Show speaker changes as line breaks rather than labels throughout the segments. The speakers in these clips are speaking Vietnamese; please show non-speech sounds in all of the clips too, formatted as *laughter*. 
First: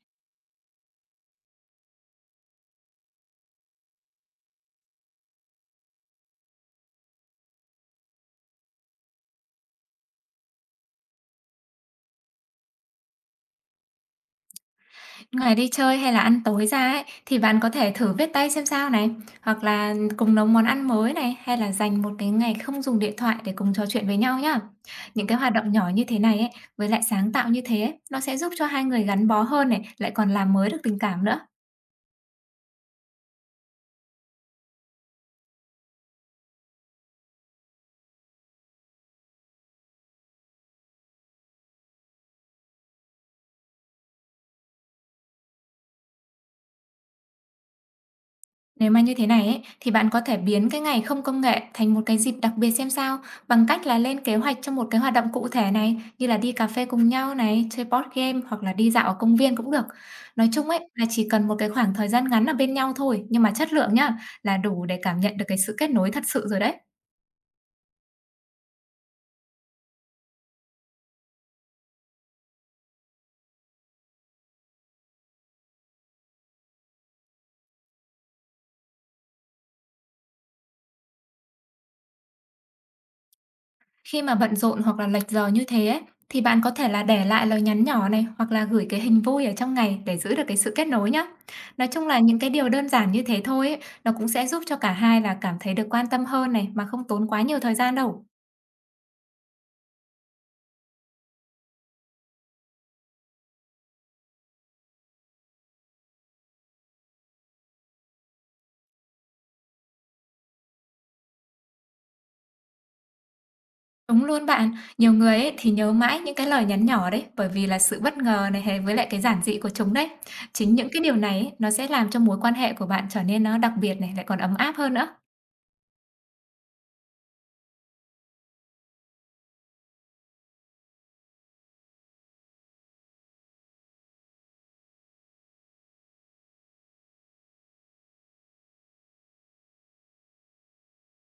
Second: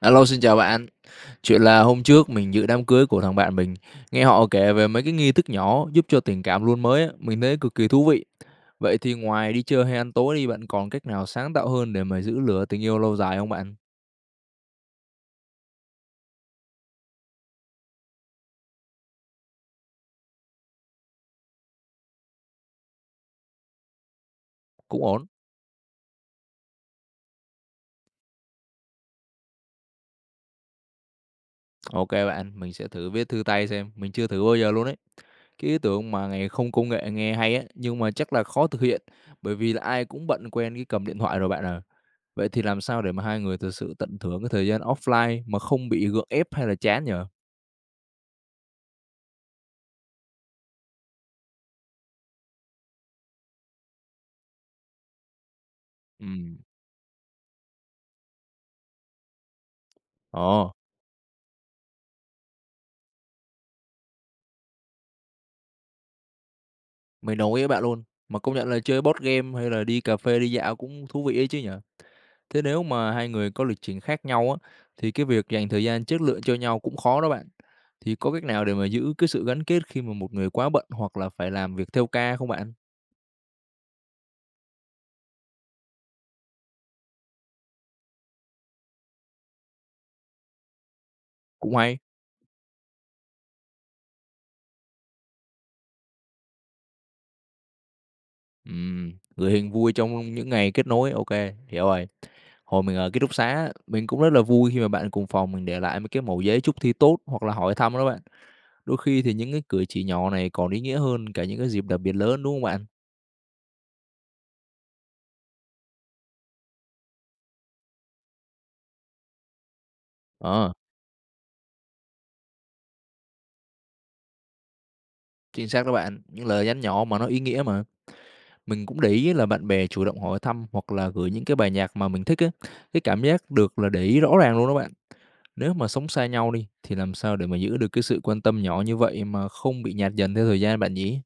Alo, xin chào bạn. Chuyện là hôm trước mình dự đám cưới của thằng bạn mình, nghe họ kể về mấy cái nghi thức nhỏ giúp cho tình cảm luôn mới á, mình thấy cực kỳ thú vị. Vậy thì ngoài đi chơi hay ăn tối đi, bạn còn cách nào sáng tạo hơn để mà giữ lửa tình yêu lâu dài không bạn?
Ngoài đi chơi hay là ăn tối ra ấy, thì bạn có thể thử viết tay xem sao này, hoặc là cùng nấu món ăn mới này, hay là dành một cái ngày không dùng điện thoại để cùng trò chuyện với nhau nhá.
Cũng ổn.
Những cái hoạt động nhỏ như thế này ấy, với lại sáng tạo như thế ấy, nó sẽ giúp cho hai người gắn bó hơn này, lại còn làm mới được tình cảm nữa.
Ok bạn, mình sẽ thử viết thư tay xem, mình chưa thử bao giờ luôn đấy. Cái ý tưởng mà ngày không công nghệ nghe hay á, nhưng mà chắc là khó thực hiện bởi vì là ai cũng bận quen cái cầm điện thoại rồi bạn à. Vậy thì làm sao để mà hai người thực sự tận hưởng cái thời gian offline mà không bị gượng ép hay là chán nhỉ?
Nếu mà như thế này ấy, thì bạn có thể biến cái ngày không công nghệ thành một cái dịp đặc biệt xem sao bằng cách là lên kế hoạch cho một cái hoạt động cụ thể này, như là đi
Ừm,
cà phê cùng nhau này, chơi board game hoặc là đi dạo ở công viên cũng được. Nói chung
ồ,
ấy là chỉ cần một cái khoảng thời gian ngắn ở bên nhau thôi, nhưng mà chất lượng nhá, là đủ để cảm nhận được cái sự kết nối thật sự rồi đấy.
mình đồng ý với bạn luôn. Mà công nhận là chơi board game hay là đi cà phê, đi dạo cũng thú vị ấy chứ nhở? Thế nếu mà hai người có lịch trình khác nhau á, thì cái việc dành thời gian chất lượng cho nhau cũng khó đó bạn. Thì có cách nào để mà giữ cái sự gắn kết khi mà một người quá bận hoặc là phải làm việc theo ca không bạn?
Khi mà bận rộn hoặc là lệch giờ như thế ấy, thì bạn có thể là để lại lời nhắn nhỏ này, hoặc là gửi cái hình vui ở trong ngày để giữ được cái sự kết nối nhá.
Cũng
Nói
hay.
chung là những cái điều đơn giản như thế thôi ấy, nó cũng sẽ giúp cho cả hai là cảm thấy được quan tâm hơn này, mà không tốn quá nhiều thời gian đâu.
Gửi hình vui trong những ngày kết nối, OK, hiểu rồi. Hồi mình ở ký túc xá, mình cũng rất là vui khi mà bạn cùng phòng mình để lại mấy cái mẩu giấy chúc thi tốt hoặc là hỏi thăm đó bạn. Đôi khi thì những cái cử chỉ nhỏ này còn ý nghĩa hơn cả những cái dịp đặc biệt lớn, đúng không bạn?
Đúng luôn bạn, nhiều người ấy thì nhớ mãi những cái lời nhắn nhỏ đấy, bởi vì là sự bất ngờ này, hay với lại cái giản dị của chúng đấy.
Ờ,
Chính những cái điều này ấy, nó sẽ làm cho mối quan hệ của bạn trở nên nó đặc biệt này, lại còn ấm áp hơn nữa.
chính xác đó bạn, những lời nhắn nhỏ mà nó ý nghĩa mà. Mình cũng để ý là bạn bè chủ động hỏi thăm hoặc là gửi những cái bài nhạc mà mình thích á, cái cảm giác được là để ý rõ ràng luôn đó bạn. Nếu mà sống xa nhau đi thì làm sao để mà giữ được cái sự quan tâm nhỏ như vậy mà không bị nhạt dần theo thời gian bạn nhỉ?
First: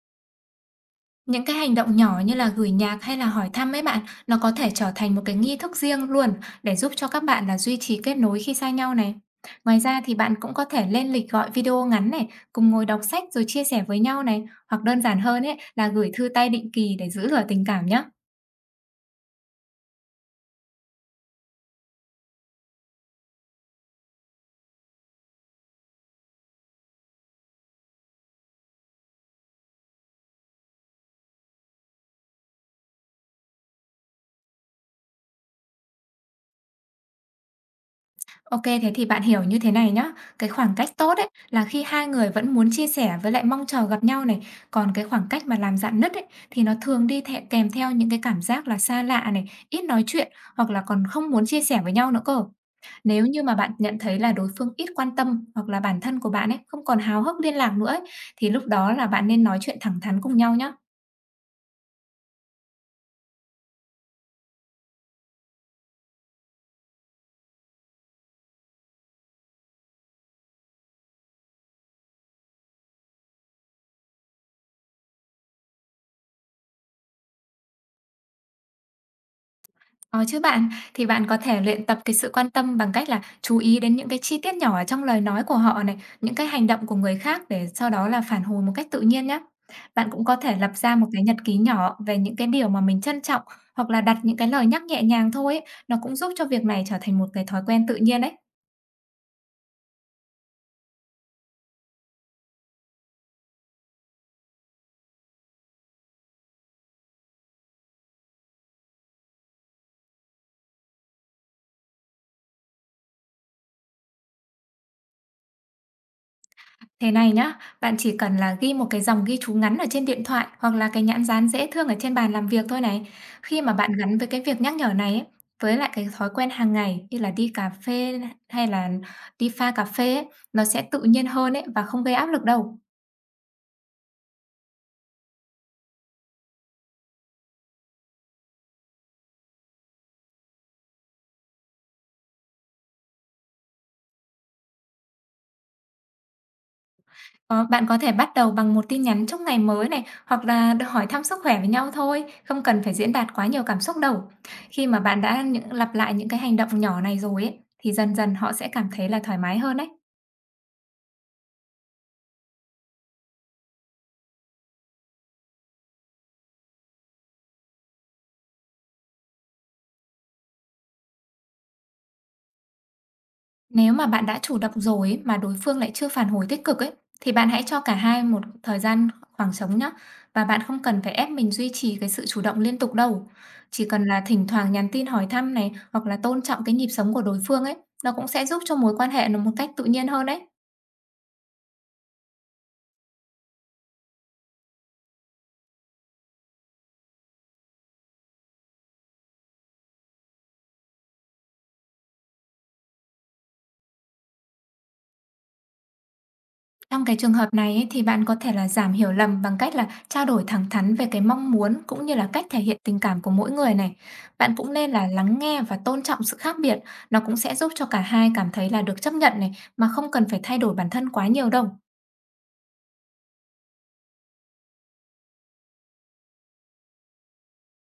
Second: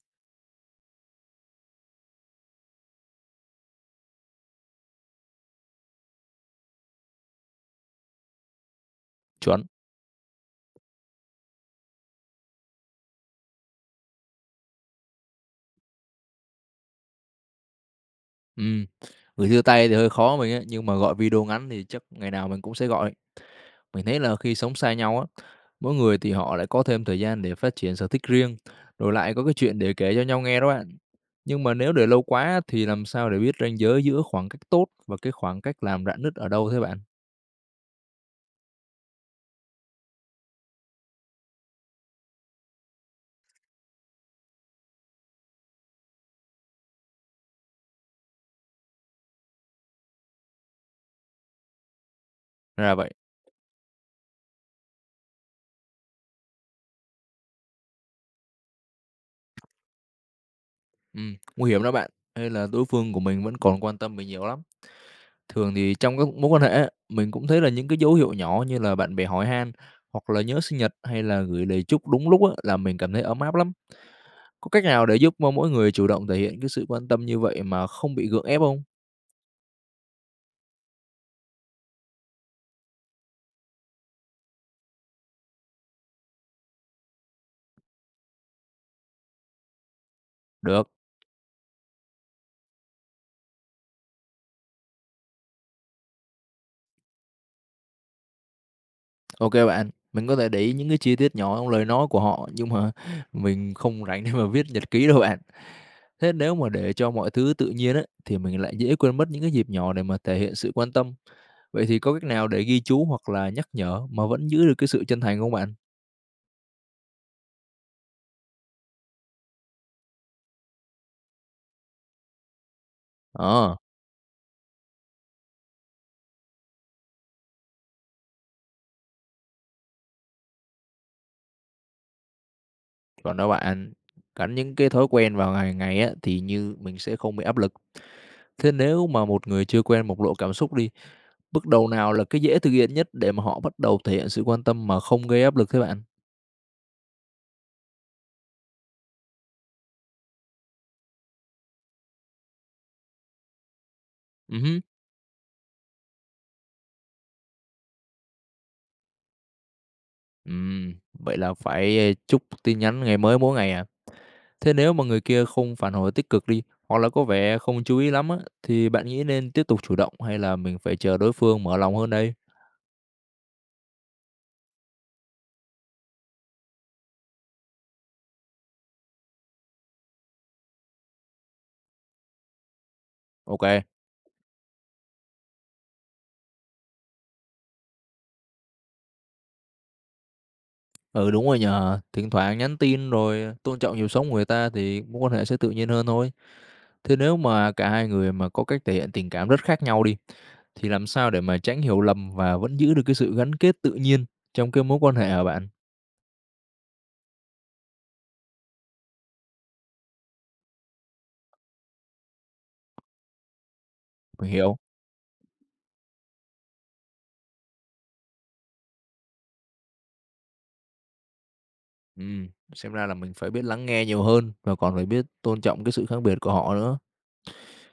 Những cái hành động nhỏ như là gửi nhạc hay là hỏi thăm ấy bạn, nó có thể trở thành một cái nghi thức riêng luôn, để giúp cho các bạn là duy trì kết nối khi xa nhau này.
Chuẩn.
Ngoài ra thì bạn cũng có thể lên lịch gọi video ngắn này, cùng ngồi đọc sách rồi chia sẻ với nhau này, hoặc đơn giản hơn ấy là gửi thư tay định kỳ để giữ lửa tình cảm nhé.
Ừ. Gửi thư tay thì hơi khó mình á, nhưng mà gọi video ngắn thì chắc ngày nào mình cũng sẽ gọi. Mình thấy là khi sống xa nhau á, mỗi người thì họ lại có thêm thời gian để phát triển sở thích riêng, rồi lại có cái chuyện để kể cho nhau nghe đó bạn. Nhưng mà nếu để lâu quá thì làm sao để biết ranh giới giữa khoảng cách tốt và cái khoảng cách làm rạn nứt ở đâu thế bạn?
OK, thế thì bạn hiểu như thế này nhá. Cái khoảng cách tốt ấy, là khi hai người vẫn muốn chia sẻ với lại mong chờ gặp nhau này, còn cái khoảng cách mà làm rạn nứt ấy, thì nó thường đi thẹ kèm theo những cái cảm giác là xa lạ này, ít nói chuyện, hoặc là còn không muốn chia sẻ với nhau nữa cơ.
Ra vậy.
Nếu như mà bạn nhận thấy là đối phương ít quan tâm, hoặc là bản thân của bạn ấy không còn hào hức liên lạc nữa ấy, thì lúc đó là bạn nên nói chuyện thẳng thắn cùng nhau nhé.
Ừ, nguy hiểm đó bạn. Hay là đối phương của mình vẫn còn quan tâm mình nhiều lắm. Thường thì trong các mối quan hệ á, mình cũng thấy là những cái dấu hiệu nhỏ như là bạn bè hỏi han hoặc là nhớ sinh nhật hay là gửi lời chúc đúng lúc á, là mình cảm thấy ấm áp lắm. Có cách nào để giúp mong mỗi người chủ động thể hiện cái sự quan tâm như vậy mà không bị gượng ép không?
Có chứ bạn, thì bạn có thể luyện tập cái sự quan tâm bằng cách là chú ý đến những cái chi tiết nhỏ ở trong lời nói của họ này, những cái hành động của người khác, để sau đó là phản hồi một cách tự nhiên nhé. Bạn cũng có thể lập
Được,
ra một cái nhật ký nhỏ về những cái điều mà mình trân trọng, hoặc là đặt những cái lời nhắc nhẹ nhàng thôi ấy, nó cũng giúp cho việc này trở thành một cái thói quen tự nhiên đấy.
OK bạn. Mình có thể để ý những cái chi tiết nhỏ trong lời nói của họ, nhưng mà *laughs* mình không rảnh để mà viết nhật ký đâu bạn. Thế nếu mà để cho mọi thứ tự nhiên á, thì mình lại dễ quên mất những cái dịp nhỏ để mà thể hiện sự quan tâm. Vậy thì có cách nào để ghi chú hoặc là nhắc nhở mà vẫn giữ được cái sự chân thành không bạn?
Thế này nhá, bạn chỉ cần là ghi một cái dòng ghi chú ngắn ở trên điện thoại, hoặc là cái nhãn dán dễ thương ở trên bàn làm việc thôi này. Khi mà
Ờ,
bạn gắn với cái việc nhắc nhở này ấy, với lại cái thói quen hàng ngày như là đi cà phê hay là đi pha cà phê ấy, nó sẽ tự nhiên hơn ấy và không gây áp lực đâu.
còn đó bạn, gắn những cái thói quen vào ngày ngày á, thì như mình sẽ không bị áp lực. Thế nếu mà một người chưa quen bộc lộ cảm xúc đi. Bước đầu nào là cái dễ thực hiện nhất để mà họ bắt đầu thể hiện sự quan tâm mà không gây áp lực thế bạn?
Ờ, bạn có thể bắt đầu bằng một tin nhắn chúc ngày mới này, hoặc là hỏi thăm sức khỏe với nhau thôi, không cần phải diễn đạt quá nhiều cảm xúc đâu.
Hứm.
Khi mà bạn đã lặp lại những cái hành động nhỏ này rồi ấy, thì dần dần họ sẽ cảm thấy là thoải mái hơn đấy.
Vậy là phải, ơ, chúc tin nhắn ngày mới mỗi ngày à? Thế nếu mà người kia không phản hồi tích cực đi, hoặc là có vẻ không chú ý lắm á, thì bạn nghĩ nên tiếp tục chủ động hay là mình phải chờ đối phương mở lòng hơn đây?
Nếu mà bạn đã chủ động rồi ấy, mà đối phương lại chưa phản hồi tích cực ấy, thì bạn hãy cho cả hai một thời gian khoảng trống nhá. Và bạn không cần phải ép mình duy trì cái sự chủ động liên tục đâu.
Ok.
Chỉ cần là thỉnh thoảng nhắn tin hỏi thăm này, hoặc là tôn trọng cái nhịp sống của đối phương ấy, nó cũng sẽ giúp cho mối quan hệ nó một cách tự nhiên hơn đấy.
Ừ, đúng rồi nhờ. Thỉnh thoảng nhắn tin rồi tôn trọng nhịp sống của người ta thì mối quan hệ sẽ tự nhiên hơn thôi. Thế nếu mà cả hai người mà có cách thể hiện tình cảm rất khác nhau đi, thì làm sao để mà tránh hiểu lầm và vẫn giữ được cái sự gắn kết tự nhiên trong cái mối quan hệ hả bạn?
Trong cái trường hợp này ấy, thì bạn có thể là giảm hiểu lầm bằng cách là trao đổi thẳng thắn về cái mong muốn, cũng như là cách thể hiện tình cảm của mỗi người này.
Mình
Bạn cũng
hiểu.
nên là lắng nghe và tôn trọng sự khác biệt, nó cũng sẽ giúp cho cả hai cảm thấy là được chấp nhận này, mà không cần phải thay đổi bản thân quá nhiều đâu.
Xem ra là mình phải biết lắng nghe nhiều hơn và còn phải biết tôn trọng cái sự khác biệt của họ nữa.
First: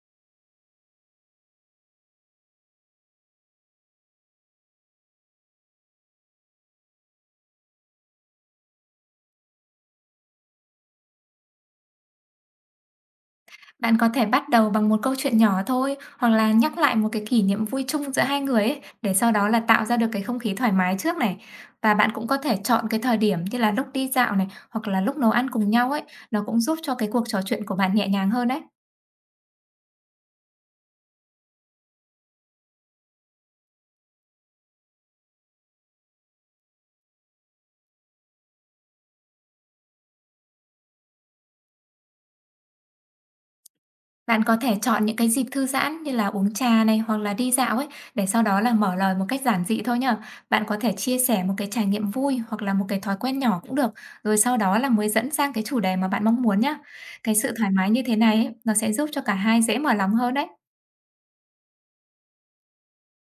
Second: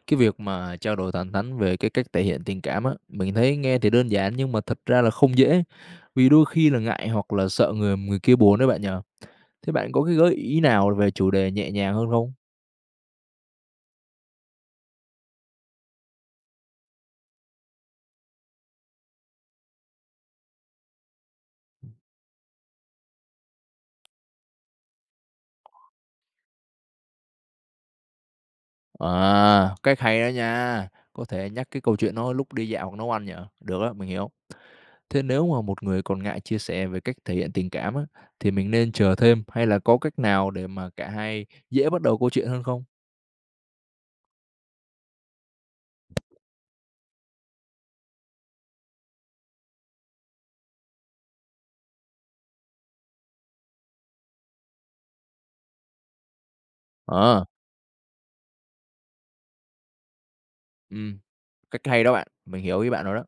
Cái việc mà trao đổi thẳng thắn về cái cách thể hiện tình cảm á, mình thấy nghe thì đơn giản nhưng mà thật ra là không dễ, vì đôi khi là ngại hoặc là sợ người người kia buồn đấy bạn nhỉ? Thế bạn có cái gợi ý nào về chủ đề nhẹ nhàng hơn không?
Bạn có thể bắt đầu bằng một câu chuyện nhỏ thôi, hoặc là nhắc lại một cái kỷ niệm vui chung giữa hai người ấy, để sau đó là tạo ra được cái không khí thoải mái trước này. Và bạn cũng có thể chọn cái thời điểm như là lúc đi dạo này, hoặc là lúc nấu ăn cùng nhau ấy, nó cũng giúp cho cái cuộc trò chuyện của bạn nhẹ nhàng hơn đấy.
À, cách hay đó nha. Có thể nhắc cái câu chuyện nó lúc đi dạo hoặc nấu ăn nhỉ? Được á, mình hiểu. Thế nếu mà một người còn ngại chia sẻ về cách thể hiện tình cảm á, thì mình nên chờ thêm hay là có cách nào để mà cả hai dễ bắt đầu câu chuyện hơn không?
Bạn có thể chọn những cái dịp thư giãn như là uống trà này, hoặc là đi dạo ấy, để sau đó là mở lời một cách giản dị thôi nhá. Bạn có thể chia sẻ một cái trải nghiệm vui, hoặc là một cái thói quen nhỏ cũng được, rồi sau đó là mới dẫn sang cái chủ đề mà bạn mong muốn nhá. Cái
Ờ,
sự thoải mái như thế này ấy, nó sẽ giúp cho cả hai dễ mở lòng hơn đấy.
ừm, cách hay đó bạn, mình hiểu ý bạn rồi đó.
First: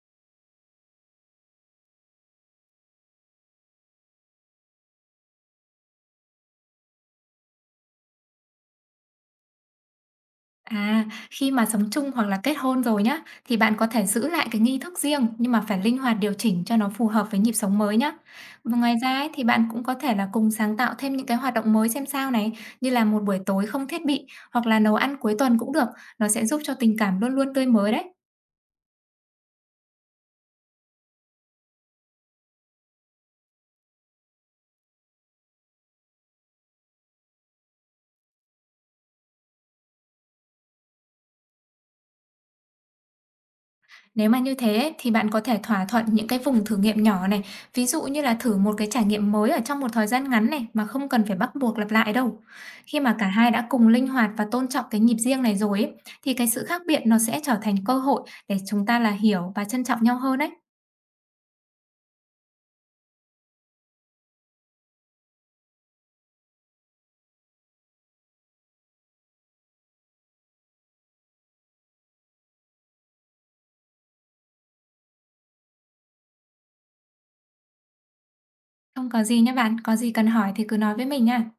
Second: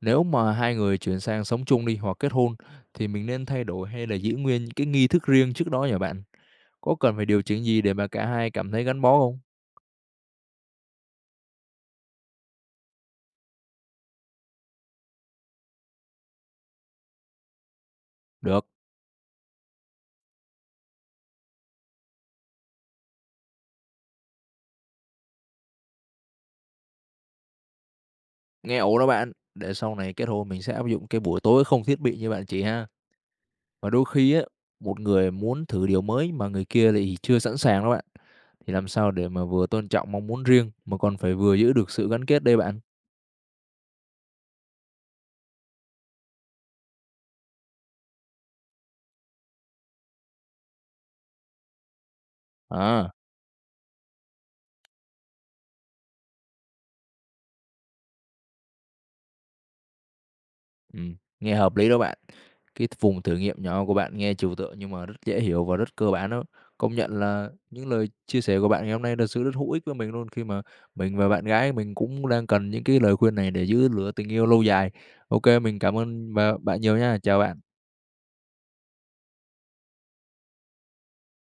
Nếu mà hai người chuyển sang sống chung đi hoặc kết hôn thì mình nên thay đổi hay là giữ nguyên những cái nghi thức riêng trước đó nhỉ bạn? Có cần phải điều chỉnh gì để mà cả hai cảm thấy gắn bó không?
À, khi mà sống chung hoặc là kết hôn rồi nhá, thì bạn có thể giữ lại cái nghi thức riêng, nhưng mà phải linh hoạt điều chỉnh cho nó phù hợp với nhịp sống mới nhá.
Được,
Và ngoài ra ấy, thì bạn cũng có thể là cùng sáng tạo thêm những cái hoạt động mới xem sao này, như là một buổi tối không thiết bị, hoặc là nấu ăn cuối tuần cũng được, nó sẽ giúp cho tình cảm luôn luôn tươi mới đấy.
nghe ổn đó bạn. Để sau này kết hôn mình sẽ áp dụng cái buổi tối không thiết bị như bạn chị ha. Và đôi khi á, một người muốn thử điều mới mà người kia lại chưa sẵn sàng đó bạn. Thì làm sao để mà vừa tôn trọng mong muốn riêng mà còn phải vừa giữ được sự gắn kết đây bạn?
Nếu mà như thế ấy, thì bạn có thể thỏa thuận những cái vùng thử nghiệm nhỏ này, ví dụ như là thử một cái trải nghiệm mới ở trong một thời gian ngắn này, mà không cần phải bắt buộc lặp lại đâu. Khi
À,
mà cả hai đã cùng linh hoạt và tôn trọng cái nhịp riêng này rồi ấy, thì cái sự khác biệt nó sẽ trở thành cơ hội để chúng ta là hiểu và trân trọng nhau hơn đấy.
ừ, nghe hợp lý đó bạn. Cái vùng thử nghiệm nhỏ của bạn nghe trừu tượng nhưng mà rất dễ hiểu và rất cơ bản đó. Công nhận là những lời chia sẻ của bạn ngày hôm nay thật sự rất hữu ích với mình luôn khi mà mình và bạn gái mình cũng đang cần những cái lời khuyên này để giữ lửa tình yêu lâu dài. Ok, mình cảm ơn bạn nhiều nha. Chào bạn.
Không có gì nhé bạn, có gì cần hỏi thì cứ nói với mình nha.